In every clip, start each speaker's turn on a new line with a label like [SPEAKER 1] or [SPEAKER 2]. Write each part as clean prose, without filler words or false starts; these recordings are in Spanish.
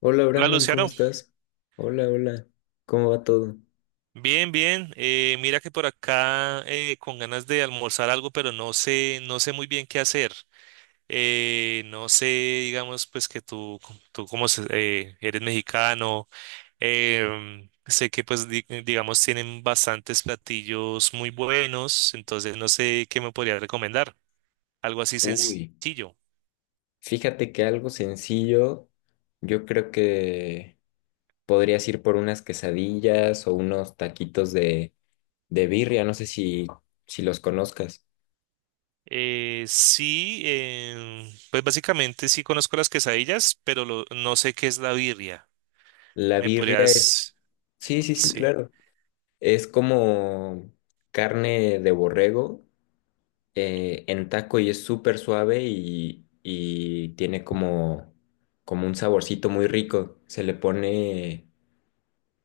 [SPEAKER 1] Hola
[SPEAKER 2] Hola
[SPEAKER 1] Brandon, ¿cómo
[SPEAKER 2] Luciano,
[SPEAKER 1] estás? Hola, hola, ¿cómo va todo?
[SPEAKER 2] bien, bien. Mira que por acá con ganas de almorzar algo, pero no sé, no sé muy bien qué hacer. No sé, digamos, pues que tú como eres mexicano. Sé que pues digamos tienen bastantes platillos muy buenos, entonces no sé qué me podría recomendar. Algo así
[SPEAKER 1] Uy,
[SPEAKER 2] sencillo.
[SPEAKER 1] fíjate que algo sencillo, yo creo que podrías ir por unas quesadillas o unos taquitos de birria, no sé si los conozcas.
[SPEAKER 2] Sí. Pues básicamente sí conozco las quesadillas, pero no sé qué es la birria.
[SPEAKER 1] La
[SPEAKER 2] ¿Me
[SPEAKER 1] birria es,
[SPEAKER 2] podrías...
[SPEAKER 1] sí, sí, sí,
[SPEAKER 2] Sí,
[SPEAKER 1] claro, es como carne de borrego en taco y es súper suave y tiene como un saborcito muy rico.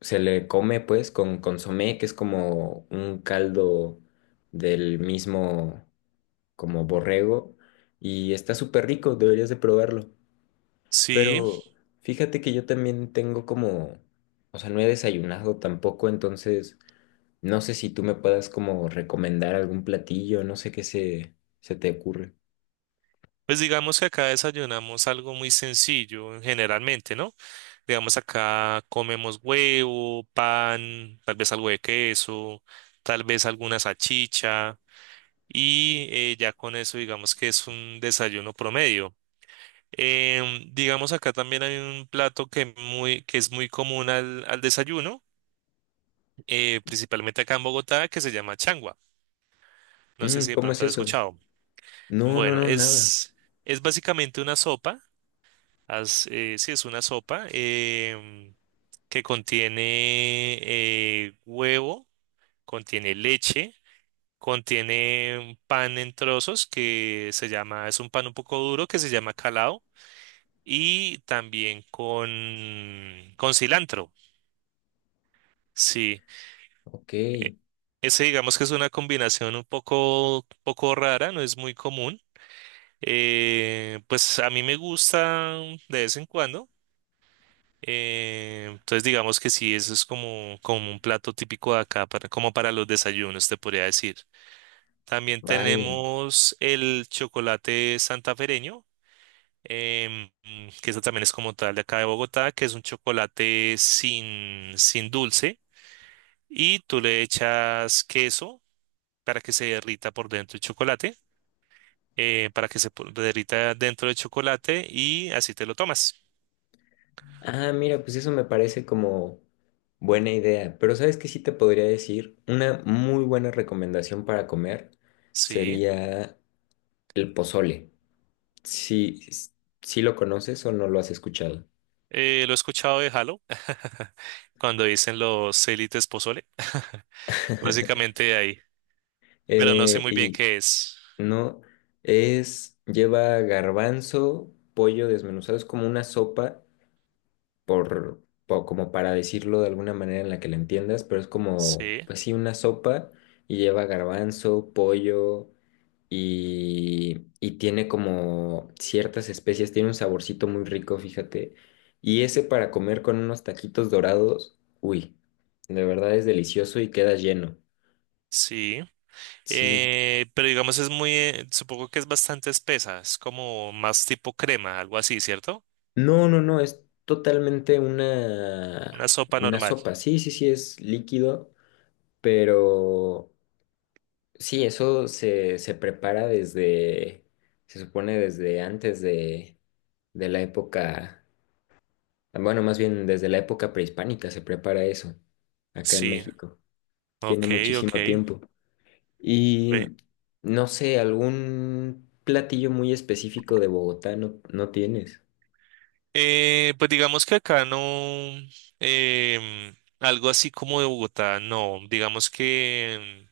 [SPEAKER 1] Se le come pues con consomé, que es como un caldo del mismo como borrego y está súper rico, deberías de probarlo.
[SPEAKER 2] sí,
[SPEAKER 1] Pero fíjate que yo también tengo como, o sea, no he desayunado tampoco, entonces no sé si tú me puedas como recomendar algún platillo, no sé qué se te ocurre.
[SPEAKER 2] pues digamos que acá desayunamos algo muy sencillo generalmente, ¿no? Digamos acá comemos huevo, pan, tal vez algo de queso, tal vez alguna salchicha y ya con eso digamos que es un desayuno promedio. Digamos acá también hay un plato que es muy común al desayuno, principalmente acá en Bogotá, que se llama changua. No sé
[SPEAKER 1] Mm,
[SPEAKER 2] si de
[SPEAKER 1] ¿cómo es
[SPEAKER 2] pronto has
[SPEAKER 1] eso?
[SPEAKER 2] escuchado.
[SPEAKER 1] No, no,
[SPEAKER 2] Bueno,
[SPEAKER 1] no, nada.
[SPEAKER 2] es básicamente una sopa. Haz, sí, es una sopa, que contiene huevo, contiene leche, contiene un pan en trozos que se llama, es un pan un poco duro que se llama calao y también con cilantro. Sí,
[SPEAKER 1] Ok,
[SPEAKER 2] e- ese digamos que es una combinación un poco, poco rara, no es muy común. Pues a mí me gusta de vez en cuando. Entonces digamos que sí, eso es como, como un plato típico de acá, para, como para los desayunos, te podría decir. También
[SPEAKER 1] vale.
[SPEAKER 2] tenemos el chocolate santafereño, que eso también es como tal de acá de Bogotá, que es un chocolate sin dulce y tú le echas queso para que se derrita por dentro el chocolate, para que derrita dentro del chocolate y así te lo tomas.
[SPEAKER 1] Ah, mira, pues eso me parece como buena idea. Pero ¿sabes qué sí te podría decir? Una muy buena recomendación para comer
[SPEAKER 2] Sí.
[SPEAKER 1] sería el pozole. Si, si lo conoces o no lo has escuchado.
[SPEAKER 2] Lo he escuchado de Halo, cuando dicen los élites pozole. Básicamente de ahí. Pero no sé
[SPEAKER 1] Eh,
[SPEAKER 2] muy bien
[SPEAKER 1] y
[SPEAKER 2] qué es.
[SPEAKER 1] no, es, lleva garbanzo, pollo desmenuzado, es como una sopa, como para decirlo de alguna manera en la que la entiendas, pero es como,
[SPEAKER 2] Sí,
[SPEAKER 1] pues sí, una sopa y lleva garbanzo, pollo. Y tiene como ciertas especies, tiene un saborcito muy rico, fíjate. Y ese para comer con unos taquitos dorados, uy, de verdad es delicioso y queda lleno.
[SPEAKER 2] sí.
[SPEAKER 1] Sí.
[SPEAKER 2] Pero digamos es muy, supongo que es bastante espesa. Es como más tipo crema, algo así, ¿cierto?
[SPEAKER 1] No, no, no, es totalmente
[SPEAKER 2] Una sopa
[SPEAKER 1] una
[SPEAKER 2] normal.
[SPEAKER 1] sopa. Sí, sí, sí, es líquido, pero sí, se prepara se supone desde antes de la época. Bueno, más bien desde la época prehispánica se prepara eso, acá en
[SPEAKER 2] Sí.
[SPEAKER 1] México. Tiene
[SPEAKER 2] Ok, ok.
[SPEAKER 1] muchísimo tiempo. Y
[SPEAKER 2] Ve.
[SPEAKER 1] no sé, algún platillo muy específico de Bogotá no, no tienes.
[SPEAKER 2] Pues digamos que acá no. Algo así como de Bogotá, no. Digamos que...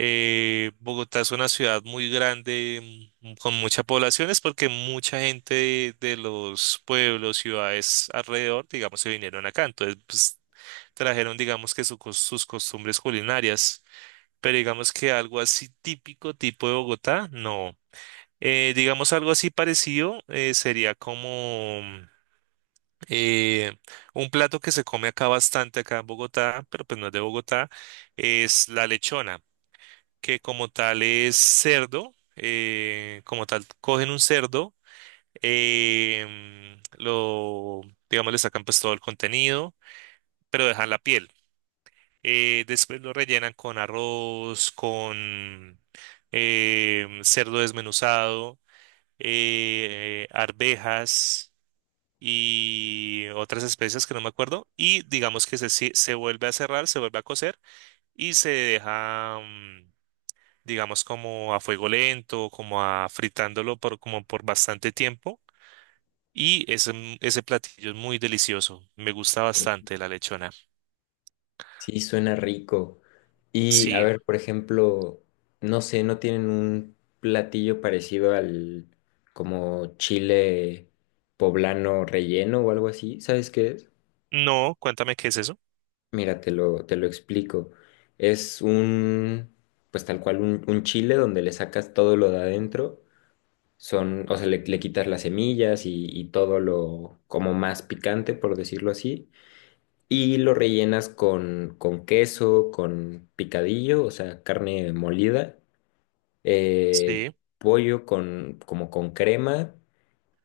[SPEAKER 2] Bogotá es una ciudad muy grande, con mucha población, es porque mucha gente de los pueblos, ciudades alrededor, digamos, se vinieron acá. Entonces, pues, trajeron, digamos, que su sus costumbres culinarias. Pero digamos que algo así típico, tipo de Bogotá, no. Digamos, algo así parecido sería como eh, un plato que se come acá bastante, acá en Bogotá, pero pues no es de Bogotá, es la lechona, que como tal es cerdo. Como tal cogen un cerdo, em, lo, digamos, le sacan pues todo el contenido, pero dejan la piel. Después lo rellenan con arroz, con cerdo desmenuzado, arvejas y otras especias que no me acuerdo. Y digamos que se vuelve a cerrar, se vuelve a cocer y se deja... digamos como a fuego lento, como a fritándolo por, como por bastante tiempo. Y ese platillo es muy delicioso. Me gusta bastante la lechona.
[SPEAKER 1] Sí, suena rico. Y a
[SPEAKER 2] Sí.
[SPEAKER 1] ver, por ejemplo, no sé, no tienen un platillo parecido al como chile poblano relleno o algo así. ¿Sabes qué es?
[SPEAKER 2] No, cuéntame qué es eso.
[SPEAKER 1] Mira, te lo explico. Es un, pues tal cual, un chile donde le sacas todo lo de adentro. Son, o sea, le quitas las semillas y todo lo como más picante, por decirlo así. Y lo rellenas con queso, con picadillo, o sea, carne molida, eh,
[SPEAKER 2] Sí.
[SPEAKER 1] pollo con, como con crema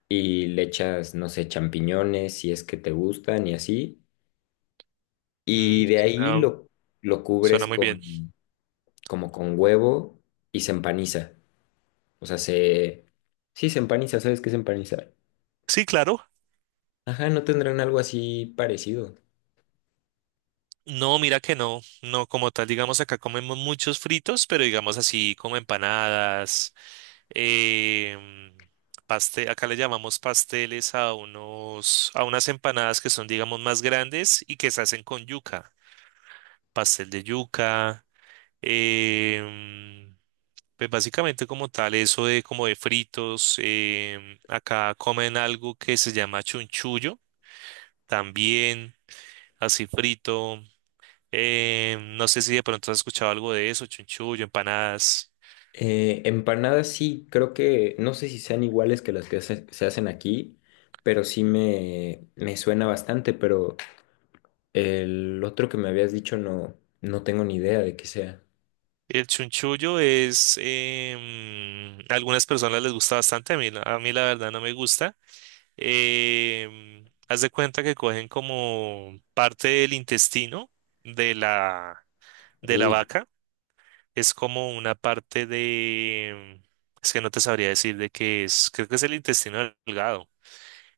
[SPEAKER 1] y le echas, no sé, champiñones si es que te gustan y así. Y de ahí
[SPEAKER 2] suena,
[SPEAKER 1] lo cubres
[SPEAKER 2] suena muy bien.
[SPEAKER 1] con... como con huevo y se empaniza. O sea, se... Sí, se empaniza, ¿sabes qué es empanizar?
[SPEAKER 2] Sí, claro.
[SPEAKER 1] Ajá, ¿no tendrán algo así parecido?
[SPEAKER 2] No, mira que no, no como tal, digamos acá comemos muchos fritos, pero digamos así como empanadas, em, acá le llamamos pasteles a unos, a unas empanadas que son digamos más grandes y que se hacen con yuca, pastel de yuca. em, pues básicamente como tal eso de como de fritos. Acá comen algo que se llama chunchullo, también así frito. No sé si de pronto has escuchado algo de eso, chunchullo, empanadas.
[SPEAKER 1] Empanadas sí, creo que no sé si sean iguales que las que se hacen aquí, pero sí me suena bastante, pero el otro que me habías dicho no, no tengo ni idea de qué sea.
[SPEAKER 2] El chunchullo es, a algunas personas les gusta bastante, a mí, a mí la verdad no me gusta. Haz de cuenta que cogen como parte del intestino de la, de la
[SPEAKER 1] Uy,
[SPEAKER 2] vaca, es como una parte de... es que no te sabría decir de qué es, creo que es el intestino delgado.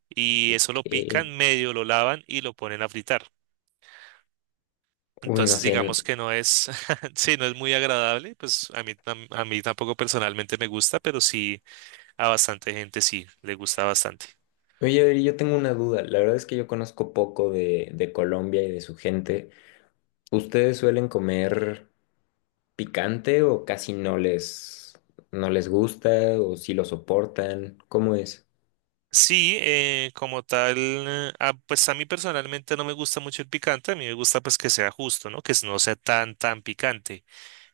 [SPEAKER 2] Y eso lo
[SPEAKER 1] qué...
[SPEAKER 2] pican, medio lo lavan y lo ponen a fritar.
[SPEAKER 1] Uy, no
[SPEAKER 2] Entonces,
[SPEAKER 1] sé. N-
[SPEAKER 2] digamos que no es, sí, no es muy agradable, pues a mí, a mí tampoco personalmente me gusta, pero sí a bastante gente sí, le gusta bastante.
[SPEAKER 1] Oye, Adri, yo tengo una duda. La verdad es que yo conozco poco de Colombia y de su gente. ¿Ustedes suelen comer picante o casi no les, no les gusta o si lo soportan? ¿Cómo es?
[SPEAKER 2] Sí, pues a mí personalmente no me gusta mucho el picante, a mí me gusta pues que sea justo, ¿no? Que no sea tan, tan picante,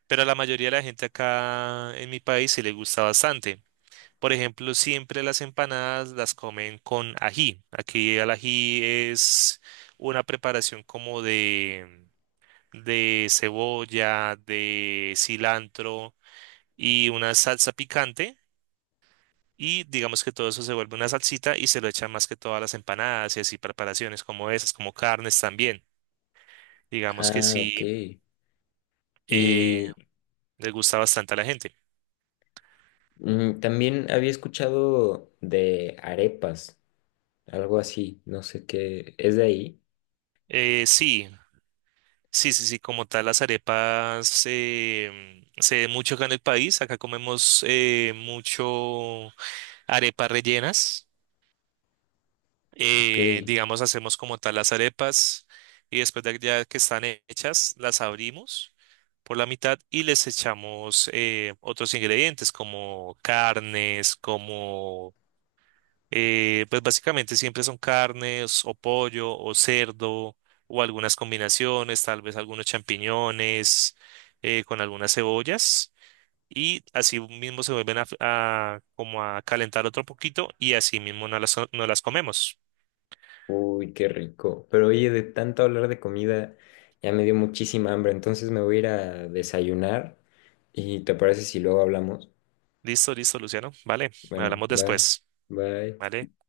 [SPEAKER 2] pero a la mayoría de la gente acá en mi país sí le gusta bastante. Por ejemplo, siempre las empanadas las comen con ají. Aquí el ají es una preparación como de cebolla, de cilantro y una salsa picante. Y digamos que todo eso se vuelve una salsita y se lo echan más que todas las empanadas y así preparaciones como esas, como carnes también. Digamos que
[SPEAKER 1] Ah, ok.
[SPEAKER 2] sí, eh,
[SPEAKER 1] Y
[SPEAKER 2] le gusta bastante a la gente.
[SPEAKER 1] mm, también había escuchado de arepas, algo así, no sé qué, ¿es de ahí?
[SPEAKER 2] Sí, sí, sí, sí, como tal las arepas se ve mucho acá en el país. Acá comemos mucho arepas rellenas.
[SPEAKER 1] Ok.
[SPEAKER 2] Digamos, hacemos como tal las arepas y después de ya que están hechas, las abrimos por la mitad y les echamos otros ingredientes como carnes, como, pues básicamente siempre son carnes o pollo o cerdo o algunas combinaciones, tal vez algunos champiñones con algunas cebollas. Y así mismo se vuelven como a calentar otro poquito y así mismo no no las comemos.
[SPEAKER 1] Uy, qué rico. Pero oye, de tanto hablar de comida, ya me dio muchísima hambre, entonces me voy a ir a desayunar. ¿Y te parece si luego hablamos?
[SPEAKER 2] Listo, listo, Luciano. Vale,
[SPEAKER 1] Bueno,
[SPEAKER 2] hablamos
[SPEAKER 1] va,
[SPEAKER 2] después.
[SPEAKER 1] bye.
[SPEAKER 2] Vale, gracias.